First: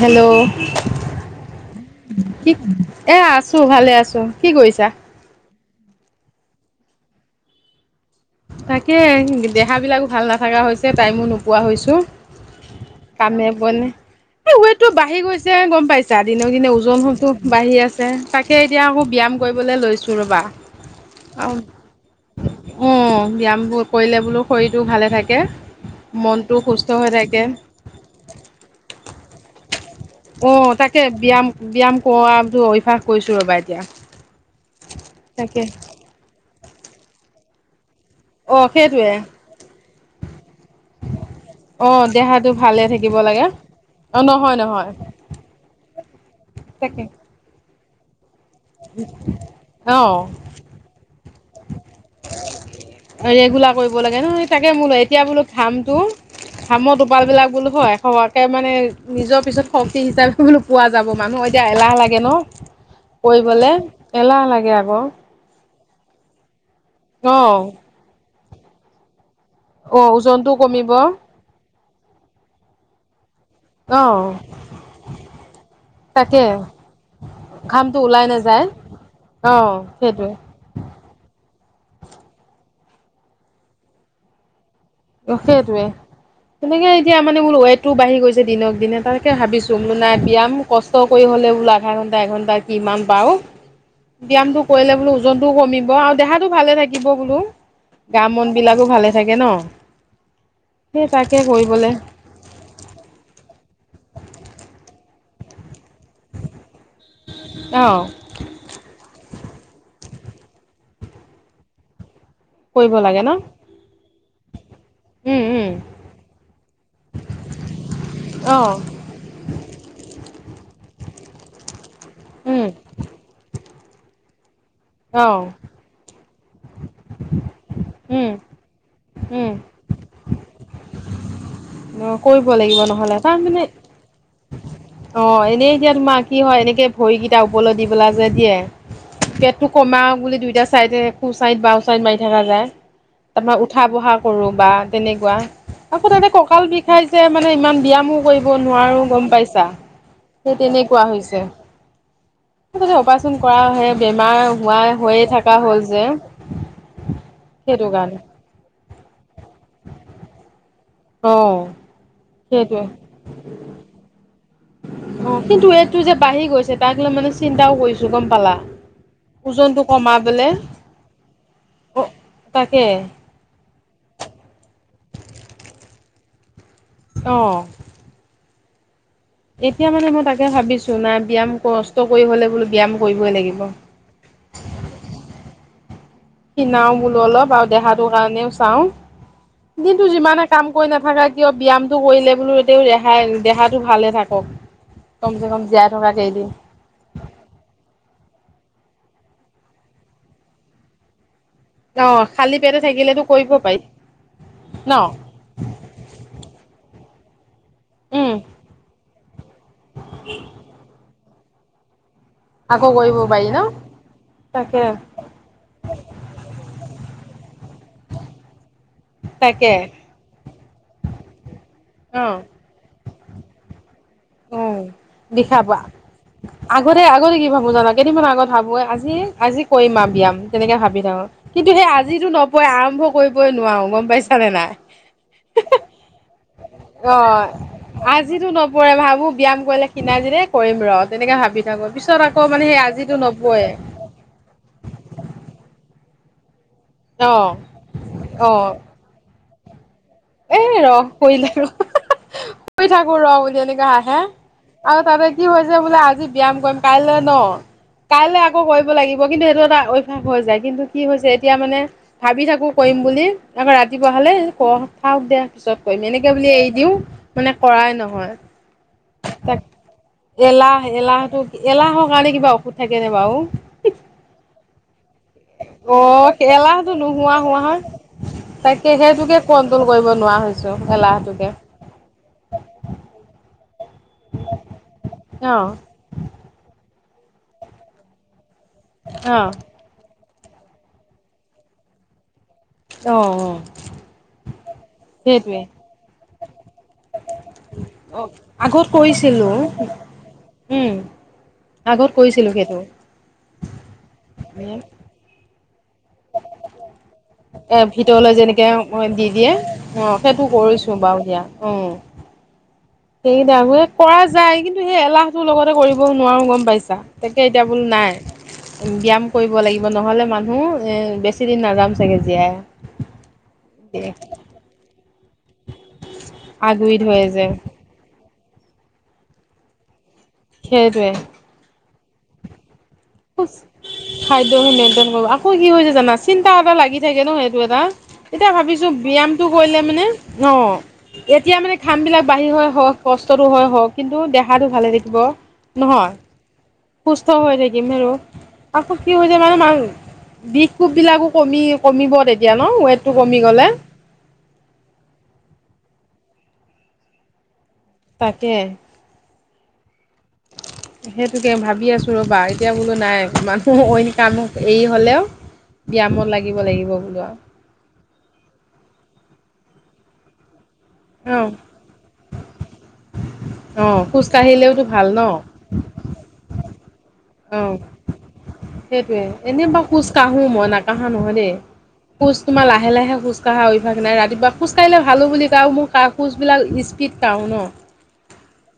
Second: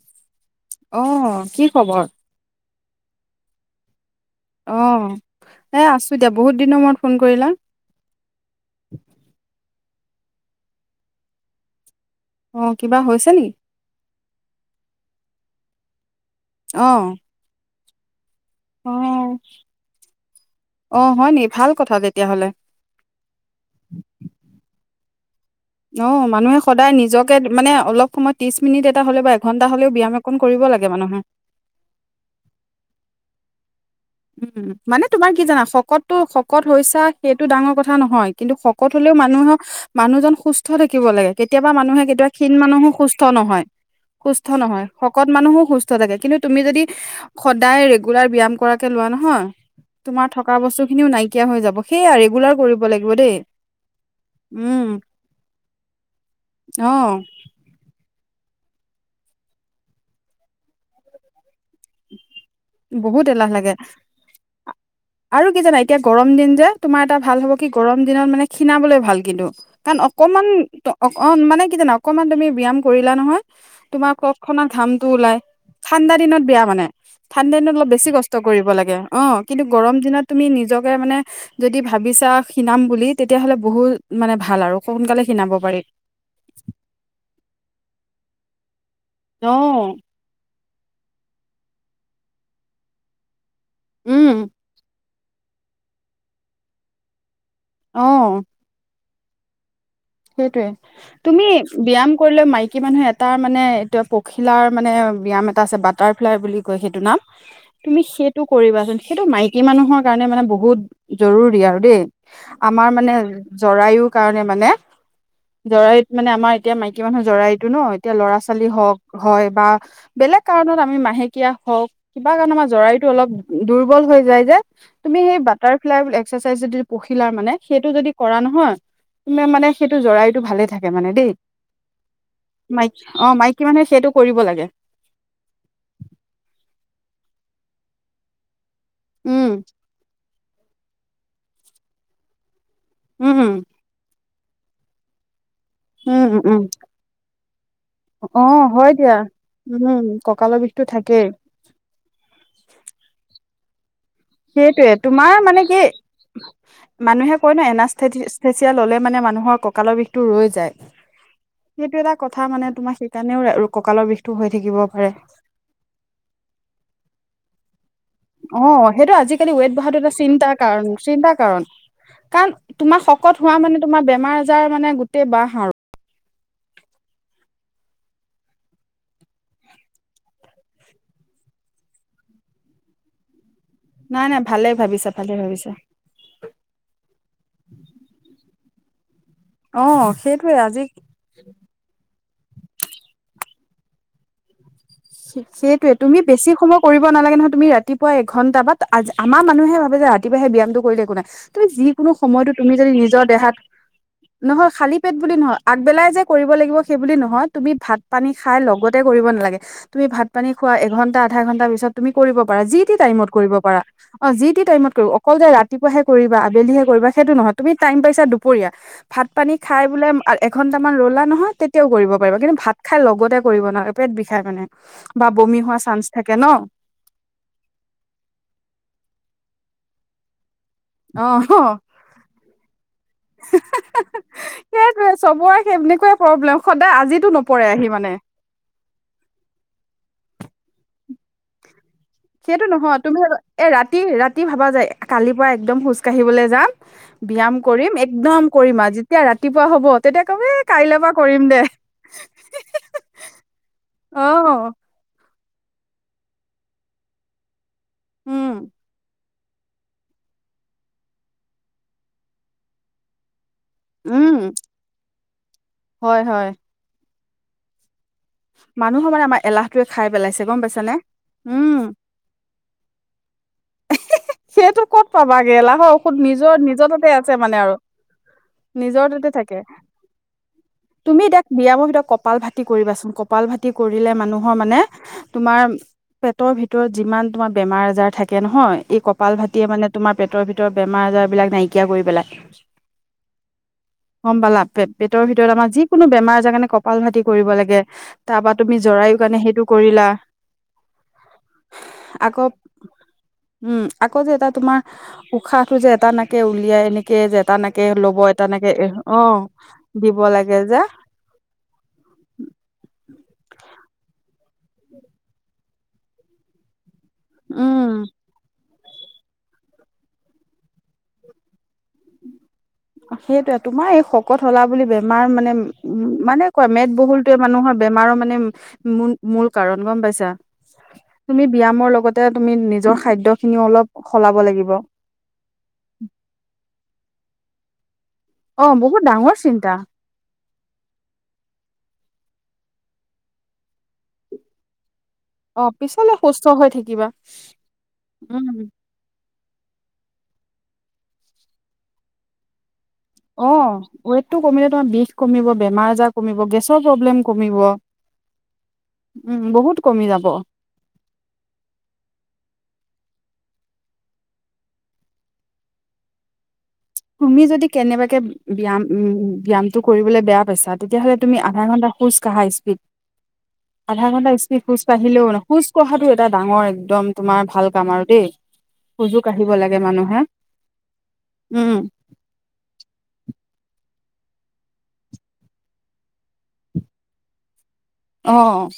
Hello অ', কি খবৰ? এ আছোঁ, ভালে আছোঁ। অ' এ আছোঁ দিয়া, বহুত দিনৰ মূৰত ফোন কৰিলে। তাকেই দেহাবিলাকো ভাল নাথাকা হৈছে, টাইমো নোপোৱা হৈছোঁ। অ', কিবা হৈছে কামে নেকি? বনে এ-ৱেটটো বাঢ়ি গৈছে গ'ম পাইছে। তাৰ দিনক দিনে ওজনটো অ', হোপত বাঢ়ি আছে। তেহ তাকে এতিয়া আকৌ ব্যায়াম অ', কৰিবলে লৈছোঁ ৰ'বা, অ', হয় নেকি আও ভাল কথা তেতিয়াহ'লে। অ' ব্যায়ামবোৰ কৰিলে বোলো শৰীৰটো ভালে থাকে। অ' মনটো মানুহে সুস্থ সদায় হৈ নিজকে থাকে মানে অলপ সময়ত ত্ৰিশ মিনিট এটা হ'লে বা এঘন্টা হ'লেও ব্যায়াম অকন অ' তাকে ব্যায়াম, ব্যায়াম কওৱাটো অভ্যাস কৰিছো ৰ'বা এতিয়া। উম, উম, মানে তোমাৰ কি তাকে জানা শকতটো শকত হৈছা সেইটো ডাঙৰ কথা নহয়। কিন্তু অঁ শকত সেইটোৱে হ'লেও মানুহক, মানুহজন সুস্থ থাকিব লাগে, কেতিয়াবা অঁ মানুহে কেতিওৱা দেহাটো ষীণ ভালে মানুহো। থাকিব সুস্থ লাগে নহয়, সুস্থ নহয় শকত মানুহো সুস্থ থাকে কিন্তু তুমি যদি। তাকে সদায় ৰেগুলাৰ ব্যায়াম কৰাকে লোৱা নহয়, অ' তোমাৰ থকা বস্তুখিনিও নাইকিয়া হৈ যাব। সেয়া ৰেগুলাৰ কৰিব লাগিব দেই ৰেগুলাৰ কৰিব লাগে নহয় তাকে উম মোলৌ এতিয়া বোলো ঘামটো অ ঘামৰ টোপাল বিলাক বোলো হয় হোৱাকে মানে নিজৰ পিছত শক্তি হিচাপটো বোলো পোৱা যাব মানুহ হৈত তিয়া এলাহ লাগে ন' বহুত এলাহ লাগে কৰিবলে, এলাহ লাগে আকৌ। আৰু কি জানা এতিয়া গৰম দিন যে তোমাৰ এটা ভাল হ'ব কি অ' গৰম দিনত মানে খীণাবলৈ ভাল কিন্তু। কাণ অ' অকমমান ওজনটো ত, কমিব অন মানে কি জানো অকমান তুমি ব্যয়ায়াম কৰিলা নহয়। তোমাৰ অ' কক খনা ঘামটো ওলাই, ঠাণ্ডা দিনত তাকে বেয়া মানে, ঠাণ্ডা দিনত অলপ ঘামটো বেছি ওলাই কষ্ট নাযায় কৰিব লাগে অ' কিন্তু গৰম দিনত তুমি নিজকে মানে যদি ভাবিছা শিনাম বুলি তেতিয়াহ'লে বহুত মানে ভাল আৰু। সোনকালে তৌ খীণাব পাৰি সেইটোৱে, তেনেকে এতিয়া মানে বোলো ৱেটোও বাঢ়ি গৈছে দিনক দিনে তাৰ কে অ ভাবিছো বোলো মই নাইক বিয়্যম কষ্ট কৰি হ'লেও বোলো আধা ঘণ্টা এঘণ্টা কিমান পাও। উম ব্যয়ামটো কৰিলে বোলো ওজনতটোও কমিব আৰু দেহাতটো ভালে থাকিব বোলো, অ গা-মন বিলাকো ভালে থাকে ন? সেটোৱে, সেই তাকে তুমি কৰিবলে ব্যায়াম কৰিলে মাইকী মানুহে এটা মানে এতুয়া পখিলাৰ মানে ব্যায়াম এটা আছে বাটাৰফ্লাই বুলি কয় সেইটো নাম অ তুমি সেইটো কৰিবাচোন সেইটো মাইকী মানুহৰ কাৰণে মানে বহুত জৰুৰী আৰু দেই। আমাৰ কৰিব মানে, লাগে ন জৰায়ু কাৰণে মানে উম উম জৰাইত মানে আমাৰ এতিয়া মাইকী মানুহ জৰাইটো ন এতিয়া অ ল'ৰা-ছোৱালী হওক হয় বা, বেলেগ কাৰণত আমি মাহেকীয়া হওক, কিবা কাৰণে উম আমাৰ জৰাইতো অলপ দুৰ্বল হৈ যায় যে। তুমি অ সেই বাটাৰফ্লাই এক্সাৰচাইজ যদি পখিলাৰ মানে, সেইটো যদি উম কৰা নহয়, তুমি উম মানে সেইটো জৰাইটো ভালে থাকে মানে দেই, কৰিব লাগিব মাইকী নহ'লে অ' মাইকী তাৰমানে মানুহে সেইটো কৰিব লাগে। অ' এনেই এতিয়া তোমাৰ কি হয় এনেকে ভৰিকেইটা উপৰলে দি পেলাই যে দিয়ে। উম্ সোমাওগ বুলি দুইটা চাইডে সোঁ চাইদ বাওঁ চাইত মাৰি থকা যায়, উম তাৰ উঠা বহা কৰোঁ বা তেনেকুৱা। আকৌ উম তাতে উম উম কঁকাল বিষাই যে, মানে ইমান ব্যায়ামো অ কৰিব হয় নোৱাৰো দিয়া গম পাইছা। উম সেই কঁকালৰ বিষটো তেনেকুৱা থাকেই হৈছে, তাতে অপাৰেচন কৰাহে বেমাৰ হোৱা সেইটোয়ে, হৈয়ে তোমাৰ থকা মানে কি হ'ল যে মানুহে কয় ন সেইটো কাৰণে। এনাস্থেচিয়া এনাস্থেচিয়া ল'লে মানে মানুহৰ কঁকালৰ বিষটো ৰৈ যায়, অ', সেইটো এটা কথা মানে সেইটোৱে তোমাৰ সেই কাৰণেও কঁকালৰ বিষটো হৈ থাকিব পাৰে। অ', কিন্তু এইটো যে বাঢ়ি গৈছে তাক লৈ মানে চিন্তাও কৰিছো। অ' সেইটো আজিকালি ৱেট বহাটো এটা কমাবলে চিন্তাৰ কাৰণ চিন্তাৰ কাৰণ। অ' কাৰণ তাকে। তোমাৰ শকত হোৱা মানে তোমাৰ বেমাৰ আজাৰ মানে গোটেই বাহ আৰু। অ'। এতিয়া মানে মই তাকে ভাবিছো, নাই ব্যায়াম কষ্ট কৰি হলে বোলো ব্যায়াম কৰিবই লাগিব। নাই নাই ভালেই ভাবিছা, ভালে ভাবিছা। কিনাও বোলো অলপ আৰু দেহাটোৰ কাৰণেও চাও, অ দিনটো যিমানে সেইটোয়ে কাম আজি কৰি নাথাকা কিয় কিয় ব্যয়ায়ামটো কৰিলে বোলো এতিয়াও ৰেহাই দেহাটো ভালে থাকো। ঠিক সেইটোয়ে তুমি বেছি সময় কৰিব নালাগে নহয়, তুমি ৰাতিপুৱা এঘণ্টা বাত আ আমাৰ মানুহে ভাবে যে ৰাতিপুৱাই সেই ব্যায়ামটো কৰিলে একো নাই। তুমি যিকোনো অ', সময়তো, খালী তুমি পেটে যদি থাকিলেতো নিজৰ কৰিব দেহাত, পাৰি নহয় ন? খালী পেট বুলি নহয়। আগবেলাই যে কৰিব লাগিব সেইবুলি নহয়, তুমি ভাত পানী উম, খাই লগতে কৰিব নালাগে। তুমি ভাত পানী খোৱা এঘণ্টা আধা ঘণ্টা পিছত তুমি কৰিবা অ' যি আকৌ টি টাইমত পাৰি কৰিব ন? পাৰা, যি টি তাকে, টাইমত কৰিব পাৰা অকল যে ৰাতিপুৱাহে কৰিবা, আবেলিহে কৰিবা সেইটো নহয় তুমি টাইম পাইছা দুপৰীয়া ভাত পানী তাকে খাই বোলে এঘন্টামান ৰ'লা নহয়, তেতিয়াও কৰিব পাৰিব অ', কিন্তু ভাত খাই লগতে কৰিব নালাগে, পেট বিষাই মানে উম, বা বমি বিষাব হোৱা চান্স থাকে ন। আগতে, আগতে কি ভাবো জানা কেইদিনমান আগত ভাবোৱে আজি, আজি কৰিম আৰু ব্যায়াম তেনেকে ভাবি অ কিন্তু সেই আজিটো নপৰেই আৰম্ভ কৰিবই নোৱাৰো, গম পাইছা নে নাই। সেইটোৱে চবৰে সেই তেনেকুৱাই প্ৰব্লেম সদায়, আজিতো অ', নপৰেহি মানে। আজিতো নপৰে ভাবো ব্যায়াম কৰিলে ক্ষিনাই যদি এই কৰিম ৰ'। তেনেকে ভাবি থাকোঁ পিছত আকৌ সেইটো মানে সেই নহয় তুমি আজিতো নপৰে। এ ৰাতি, ৰাতি ভাবা যায় কালিৰ পৰা একদম খোজ কাঢ়িবলৈ যাম অ', ব্যায়াম কৰিম, একদম অ', কৰিম আৰু যেতিয়া ৰাতিপুৱা হ'ব তেতিয়া ক'ম এ এই কাইলে ৰহ পা কৰিম দে, কৰিলে কৰি থাকো ৰ [unintelligible] বুলি এনেকে হাঁহে অহ। আৰু তাতে কি হৈছে বোলে আজি ব্যায়াম কৰিম কাইলে ন, কাইলে আকৌ উম কৰিব লাগিব ব কিন্তু এইটো এটা অভ্যাস হৈ যায়, কিন্তু কি হৈছে এতিয়া মানে ভাবি থাকোঁ কৰিম বুলি। আকৌ ৰাতিপুৱা হ'লে উম কওঁ থাওঁক দে পিছত কৰিম, হয় এনেকে হয় বুলি এৰি দিওঁ মানে কৰাই নহয়। মানুহৰ মানে আমাৰ তাকে, এলাহটোৱে খাই পেলাইছে গম এলাহ, পাইছানে এলাহটো, উম এলাহৰ কাৰণে কিবা ঔষধ থাকেনে বাৰু! সেইটো ক'ত পাবাগে, এলাহৰ অ ঔষধ নিজৰ, নিজৰ এলাহটো তাতে আছে নোহোৱা মানে হোৱা আৰু। হয় তাকে নিজৰ তাতে সেইটোকে থাকে, কন্ট্ৰল কৰিব নোৱাৰা হৈছো তুমি এতিয়া এলাহটোকে ব্যায়াম ভিতৰত ক কপাল ভাতি কৰিবাচোন, কপালভাতি কৰিলে মানুহৰ মানে, অ তোমাৰ পেটৰ ভিতৰত যিমান তোমাৰ বেমাৰ আজাৰ থাকে নহয়, এই অ কপালভাতিয়ে মানে তোমাৰ পেটৰ ভিতৰৰ বেমাৰ আজাৰবিলাক নাইকিয়া কৰি পেলায়। অ অ গম পালা, পে-পেটৰ ভিতৰত সেইটোৱে আমাৰ যিকোনো বেমাৰ আজাৰ কাৰণে কপালভাতি কৰিব লাগে। তাৰপা তুমি আগত জৰায়ু কাৰণে কৰিছিলো সেইটো কৰিলা। উম আগত আকৌ কৰিছিলো সেইটো উম, আকৌ যে এটা তোমাৰ উশাহটো যে এটা নাকে উলিয়াই এনেকে এটা এ নাকে ল'ব ভিতৰলৈ এটা যেনেকে নাকে দি অ', দিয়ে দিব সেইটো লাগে যে কৰিছো বাৰু দিয়া অ'। সেইকেইটা এ, কৰা যায় কিন্তু সেই এলাহটোৰ লগতে কৰিব নোৱাৰো গম পাইছা। তাকে এতিয়া বোলো উম নাই ব্যায়াম কৰিব লাগিব নহ'লে মানুহ বেছিদিন নাজাম চাগে জীয়াই। সেইটোৱে তোমাৰ এই শকত হ'লা বুলি বেমাৰ মানে উম, মানে কোৱা আগুৰি ধৰে মেদবহুলটোৱে যে মানুহৰ বেমাৰ মানে মূল কাৰণ গম পাইছা। সেইটোৱে। তুমি ব্যায়াম লগতে তুমি নিজৰ খাদ্যখিনিও অলপ সলাব লাগিব। [inaudible] অ', কি হৈছে জানা চিন্তা এটা লাগি থাকে ন' এইটো এটা এতিয়া অ ভাবিছোঁ বহুত ডাঙৰ ব্যায়ামটো চিন্তা কৰিলে মানে [inaudible] এতিয়া মানে ঘামবিলাক বাঢ়ি হয়, হ' কষ্টটো হয়, হ' কিন্তু দেহাটো ভালে থাকিব। অ', পিছলে নহয় সুস্থ হৈ থাকিবা। সুস্থ [inaudible] [unintelligible] উম হৈছে মানে বিষ কোপবিলাকো কমি- কমিব তেতিয়া ন ৱে অ', ৱেইটো কমিলে তোমাৰ বিষ কমিব, বেমাৰ আজাৰ কমিব, গেছৰ প্ৰব্লেম কমিব। তাকে। উম বহুত কমি যাব সেইটোকে ভাবি আছোঁ ৰ'বা, এতিয়া বোলো নাই মানুহ অইন কাম এৰি হ'লেও ব্যায়ামত লাগিব, লাগিব। বোলো আৰু তুমি যদি কেনেবাকে ব্যয়াম, ব্যায়ামটো কৰিবলৈ বেয়া পাইছা তেতিয়াহ'লে তুমি অ আধাঘণ্টা খোজকাঢ়া স্পীড, অ খোজ আধাঘণ্টা স্পীড কাঢ়িলেওতো ভাল ন খোজকাঢ়িলেও খোজ কঢ়াটো এটা ডাঙৰ একদম তোমাৰ ভাল কাম আৰু দেই। খোজো সেইটোয়ে কাঢ়িব এনেই লাগে বাৰু মানুহে খোজকাঢ়ো মই নাকাঢ়া নহয় দেই। উম খোজ তোমাৰ লাহে, লাহে খোজকাঢ়া অভ্যাস নাই ৰাতিপুৱা খোজকাঢ়িলে ভালো বুলি কয় আৰু মোৰ খোজবিলাক স্পীড কাঢ়ো ন। অ'।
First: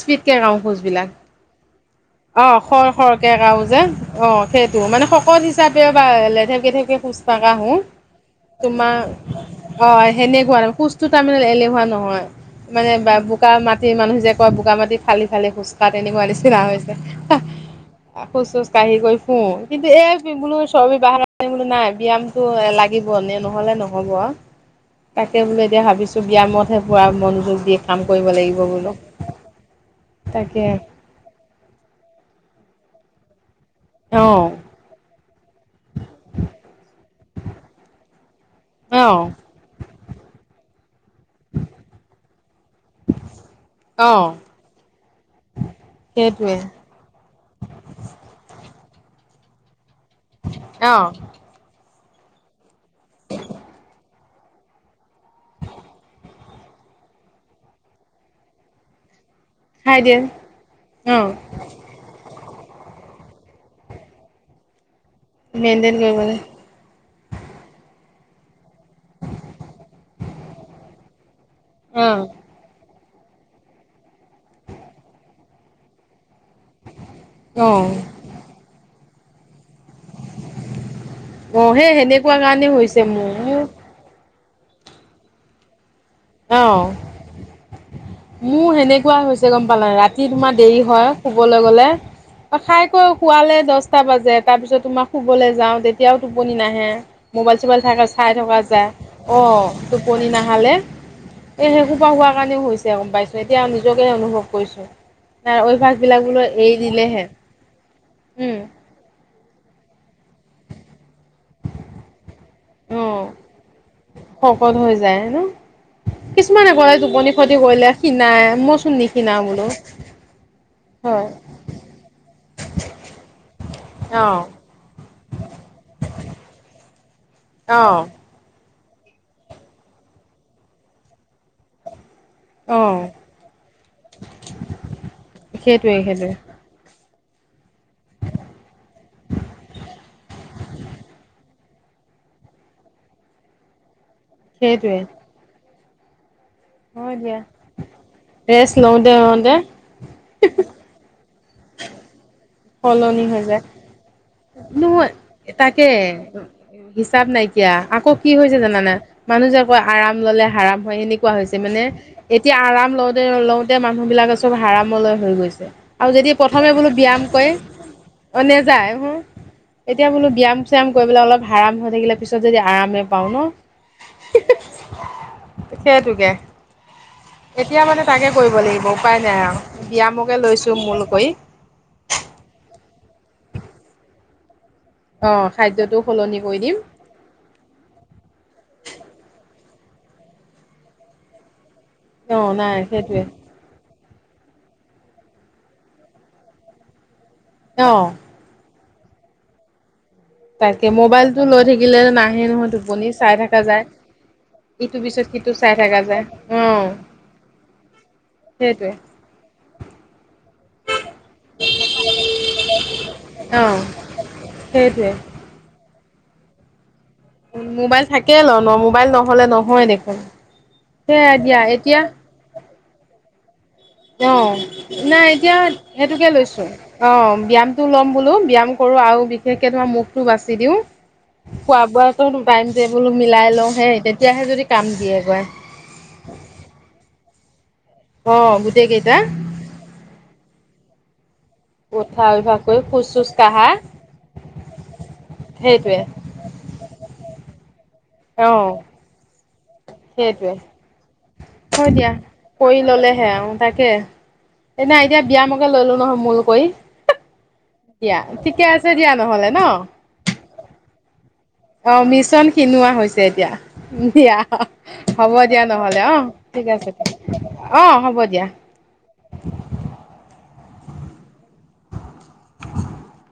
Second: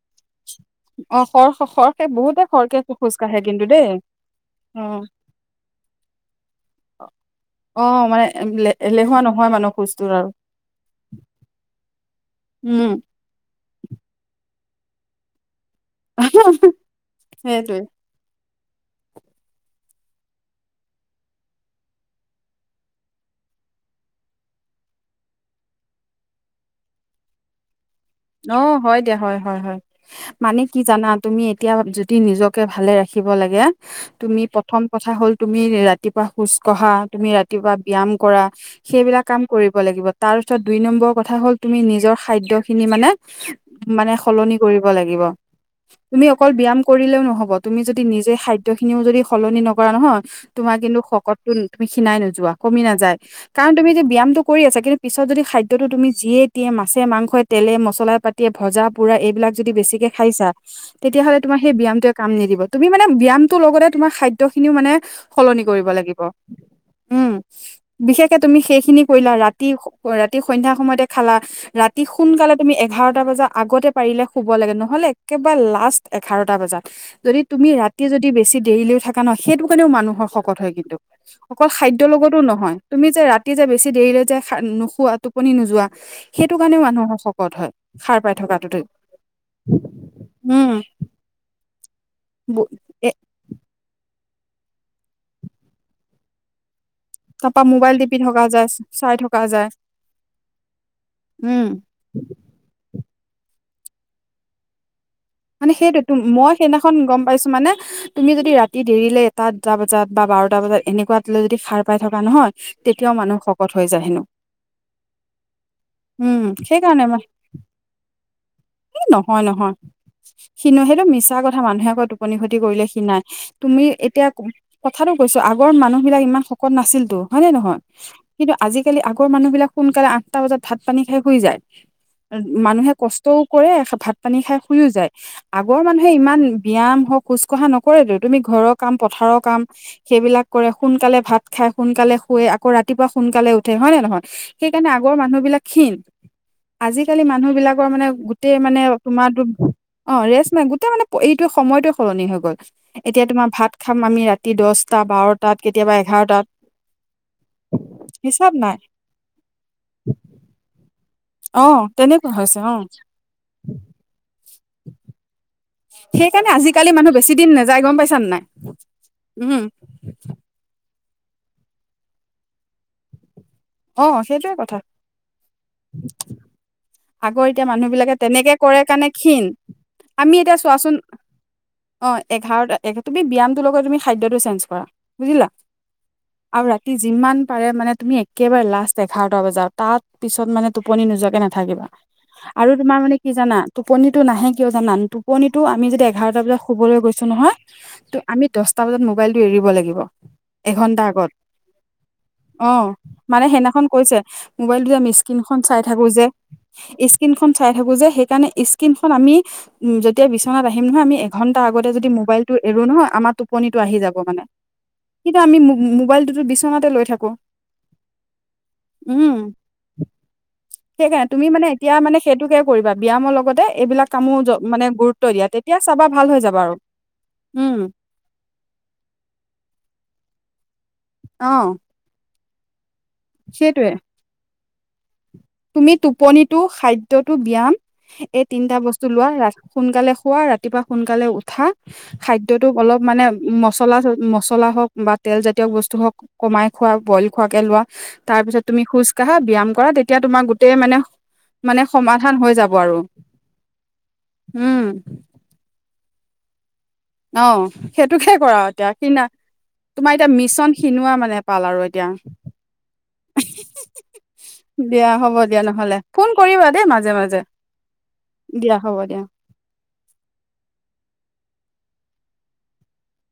স্পীডকে কঢ়ো খোজবিলাক অ খৰ খৰকে বহুতে অ', খৰকে খৰ, খোজ খৰকে কাঢ়ে কিন্তু কাঢ়োঁ যে। দেই অ', সেইটো মানে শকত হিচাপেও বা লেধেপ গেধেপ কে খোজ নাকাঢ়ো অ মানে তোমাৰ এলেহুৱা নহয় মানুহ অ', খোজটোৰ আৰু হেনে খোজটো তাৰমানে এলেহুৱা নহয় মানে, উম বা বগা মাটিৰ মানুহ যে কয় বগা মাটি ফালি ফালি খোজকাঢ় তেনেকুৱা নিচিনা হৈছে। সেইটোৱে [unintelligible] কঢ়ি কৰি ফুৰো, কিন্তু এই বোলো চৰ্বি বাহা বোলো নাই ব্যায়ামটো লাগিব নহলে নহব নহ'ব, তাকে বোলে এতিয়া ভাবিছোঁ ব্যায়ামতহে পুৰা মনোযোগ দিম। অ' হয় দিয়া হয়, হয়, হয় মানে তাকে কি জানা তুমি এতিয়া যদি নিজকে ভালে ৰাখিব লাগে তুমি অঁ প্ৰথম কথা হ'ল তুমি ৰাতিপুৱা খোজ কঢ়া তুমি ৰাতিপুৱা ব্যয়াম কৰা অঁ সেইবিলাক কাম কৰিব লাগিব তাৰপিছত দুই নম্বৰৰ কথা হ'ল তুমি নিজৰ খাদ্যখিনি মানে, মানে অঁ সলনি কৰিব লাগিব, তুমি অকল সেইটোৱে বিয়্যাম কৰিলেও নহব, তুমি যদি নিজে খাদ্য খিনিও যদি সলনি নকৰা নহয়, তোমাৰ কিন্তু অঁ শকতটো তুমি ক্ষিনাই নোযোৱা, কমি নাযায়, কাৰণ তুমি যে ব্যায়ামটো কৰি আছা, কিন্তু পিছত যদি খাদ্যটো তুমি যিয়ে দিয়ে মাছে মাংসই তেলে মছলা পাতিয়ে ভজা পোৰা এইবিলাক যদি খাই বেছিকে দিয়ে খাইছা, তেতিয়া অঁ হ'লে তোমাৰ সেই বিয়্যামটোৱে কাম নিদিব তুমি মানে ব্যয়ামটো লগতে তোমাৰ খাদ্যখিনিও মানে সলনি কৰিব মেইনটেইন লাগিব। লাগে উম, বিশেষকে তুমি সেইখিনি কৰিলা ৰাতি ৰাতি সন্ধ্যা সময়তে খালা ৰাতি অঁ সোনকালে তুমি এঘাৰটা বজা আগতে পাৰিলে শুব লাগে নহ'লে একেবাৰে লাষ্ট এঘাৰটা বজাত যদি তুমি অঁ ৰাতিয় যদি বেছি দেৰিলেও থাকা ন সেইটো কাৰণেও মানুহৰ শকত হয় কিন্তু। অকল অঁ সেই খাদ্যয় সেনেকুৱা লগতো কাৰণে নহয় হৈছে তুমি যে ৰাতি যে মোৰ বেছি দেৰিলৈ যায় খ নোখোৱা টোপনি নোযোৱা সেইটো কাৰণেও অঁ মানুহৰক্ত মোৰ সেনেকুৱাই হৈছে গম পালা ৰাতি তোমাৰ উম দেৰি হয়। শুবলৈ গ'লে, খাই কৈ এ শুৱালে দহটা বাজে তাৰপিছত তোমাক শুবলৈ যাওঁ তেতিয়াও টোপনি নাহে। তাৰপা মোবাইল চোবাইল থাকে টিপি চাই থকা যায়, চাই থকা যায় অ' টোপনি নাহালৈ। উম এ শেই সোপা হোৱাৰ কাৰণেও হৈছে, গম পাইছো এতিয়া নিজকেহে অনুভৱ কৰিছো। মানে সেইটো মই সেইদিনাখন গম পাইছো মানে তুমি যদি উম ৰাতি দেৰিলে এটা দুটা বজাত বা বাৰটা বজাত এনেকুৱাত লৈ যদি সাৰ পাই থকা নহয়। তেতিয়াও অ' মানুহ শকত হৈ যায় হেনো। শকত হৈ যায় ন উম কিছুমানে কলে সেইকাৰণে মই টোপনি ফটি কৰিলে কিণাই মইচোন এই নিশিনা নহয় বোলো। নহয় সিনো সেইটো হয় মিছা কথা মানুহে আকৌ টোপনি ক্ষতি কৰিলে সি নাই, তুমি এতিয়া অ' কথাটো কৈছো আগৰ মানুহ বিলাক ইমান শকত নাছিলতো হয় নে নহয়? অ' কিন্তু আজিকালি আগৰ মানুহ বিলাক সোনকালে আঠটা বজাত ভাত পানী খাই শুই যায়। মানুহে অ' কষ্টও কৰে ভাত পানী খাই শুইও যায়, আগৰ সেইটোৱে মানুহে সেইটোৱে ইমান ব্যায়াম হওক খোজ কঢ়া নকৰেতো তুমি ঘৰৰ কাম পথাৰৰ কাম সেইবিলাক কৰে সোনকালে ভাত খাই সোনকালে শুুৱে আকৌ ৰাতিপুৱা সোনকালে উ উ হয় নে নহয় সেইকাৰণে সেইটোৱে আগৰ মানুহ বিলাক ক্ষিণ। হয় আজিকালি দিয়া মানুহ বিলাকৰ মানে গোটেই ৰেষ্ট মানে লওঁতে তোমাৰো লওঁতে অ' ৰেষ্ট মাই গোটেই মানে এইটো সময়টো সলনি হৈ গল সলনি এতিয়া হৈ তোমাৰ যায় ভাত খাম আমি ৰাতি দহটা নহয়, বাৰটাত তাকে কেতিয়াবা এঘাৰটাত হিচাপ নাইকিয়া, আকৌ কি হিচাপ হৈছে নাই জানানা মানুহ যে কয় আৰাম ললে হৰাম হয়, এনেকুৱা হৈছে, অ মানে তেনেকুৱা এতিয়া হৈছে অ আৰাম লওঁ লওঁতে মানুহ বিলাকে চব হাৰামলৈ হৈ গৈছে। আৰু যদি সেইকাৰণে প্ৰথমে বোলো আজিকালি মানুহ ব্যায়াম বেছি দিন কৰে নাযায় গম পাইছানে অ নাই, নেযায় হ উম। এতিয়া বোলো ব্যায়াম চ্যায়াম কৰিবলে অলপ হৰাম হৈ থাকিলে পিছত যদি আৰামে পাওঁ ন। অ' সেইটোৱে কথা। সেইটোকে। আগৰ এতিয়া মানুহ মানে বিলাকে তাকে কৰিব তেনেকে কৰে লাগিব কাৰণে উপায় নাই ক্ষীণ, আৰু ব্যায়ামকে আমি এতিয়া লৈছো মূল চোৱাচোন কৰি অ' এঘাৰটা তুমি ব্যায়ামটো লগত তুমি খাদ্যটো চেঞ্জ কৰা। অ বুজিলা, খাদ্যটো সলনি কৰি আৰু দিম ৰাতি যিমান পাৰে মানে তুমি একেবাৰে লাষ্ট এঘাৰটা বজাত তাত পিছত মানে টোপনি নোযোৱাকে নাথাকিবা। অ আৰু নাই তোমাৰ মানে সেইটোৱে কি জানা? টোপনিটো নাহে কিয় জানান টোপনিটো আমি যদি এঘাৰটা বজাত শুবলৈ গৈছোঁ নহয়! অ'। ত আমি দছটা বজাত মোবাইলটো এৰিব লাগিব। তাকে এঘন্টা আগত মোবাইলটো লৈ থাকিলে নাহে নহয় অ টোপনি। চাই মানে থকা যায় সেইদিনাখন কৈছে, মোবাইলটো যে ইটো আমি পিছত সিটো স্ক্ৰীনখন চাই থকা থাকোঁ যায় যে অ স্ক্ৰীনখন চাই থাকোঁ যে সেইকাৰণে সেইটোৱে স্ক্ৰীনখন আমি উম, যেতিয়া বিচনাত আহিম নহয় আমি ঘন্টা আগতে যদি মোবাইলটো এৰো নহয় আমাৰ অ টোপনিটো আহি যাব মানে। সেইটোৱে ন্তু আমি মো-মোবাইলটোতো বিচনাতে লৈ থাকোঁ! মোবাইল থাকেই ল ন মোবাইল নহ'লে নহয় দেখোন, সেইকাৰণে সেয়া তুমি দিয়া মানে এতিয়া মানে সেইটোকে কৰিবা ব্যায়ামৰ লগতে এইবিলাক কামো অ', মানে গুৰুত্ব নাই দিয়া এতিয়া তেতিয়া চাবা ভাল সেইটোকে হৈ যাবা লৈছোঁ আৰু অ', উম ব্যায়ামটো ল'ম বোলো ব্যায়াম কৰোঁ আৰু বিশেষকে ধৰা মুখটো বাছি দিওঁ, অ খোৱা বোৱা সেইটো টাই ম টেবুল মিলাই লওঁ সেইটোয়ে হেই, তেতিয়াহে যদি কাম দিয়েগৈ। তুমি টোপনিতটো, খাদ্যটো, ব্যয়াম অ এই তিনটা গোটেই বস্তু কেইটা লোৱা ৰাতি সোনকালে শুৱা, ৰাতিপুৱা সোনকালে উঠা। উঠা অভ্যাস খাদ্যটো কৰি অলপ খোজ মানে চোজ কাঢ়া মছলা, মছলা হওঁক বা তেলজাতীয় বস্তু সেইটোৱে হওঁক কমাই খোৱা বইল খোৱাকে লোৱা, তাৰ অ পিছত তুমি খোজকাঢ়া ব্যায়াম কৰা তেতিয়া তোমাৰ সেইটোৱে গোটেই মানে মানে হয়, দিয়া সমাধান হৈ যাব কৰি আৰু ল'লেহে অ', তাকে উম এনে আইডিয়া ব্যায়াম কে ল'লো নহয় মূল কৰি অ দিয়া, সেইটোকে কৰা ঠিকে এতিয়া আছে দিয়া কিনা নহ'লে ন! তোমাৰ এতিয়া মিছন খিনোৱা মানে পাল আৰু অ', এতিয়া মিছন ক্ষীণোৱা হৈছে এতিয়া দিয়া। দিয়া হ'ব দিয়া নহ'লে অ', ফোন ঠিক কৰিবা দেই আছে মাজে মাজে অ', হ'ব দিয়া। হ'ব দিয়া [inaudible]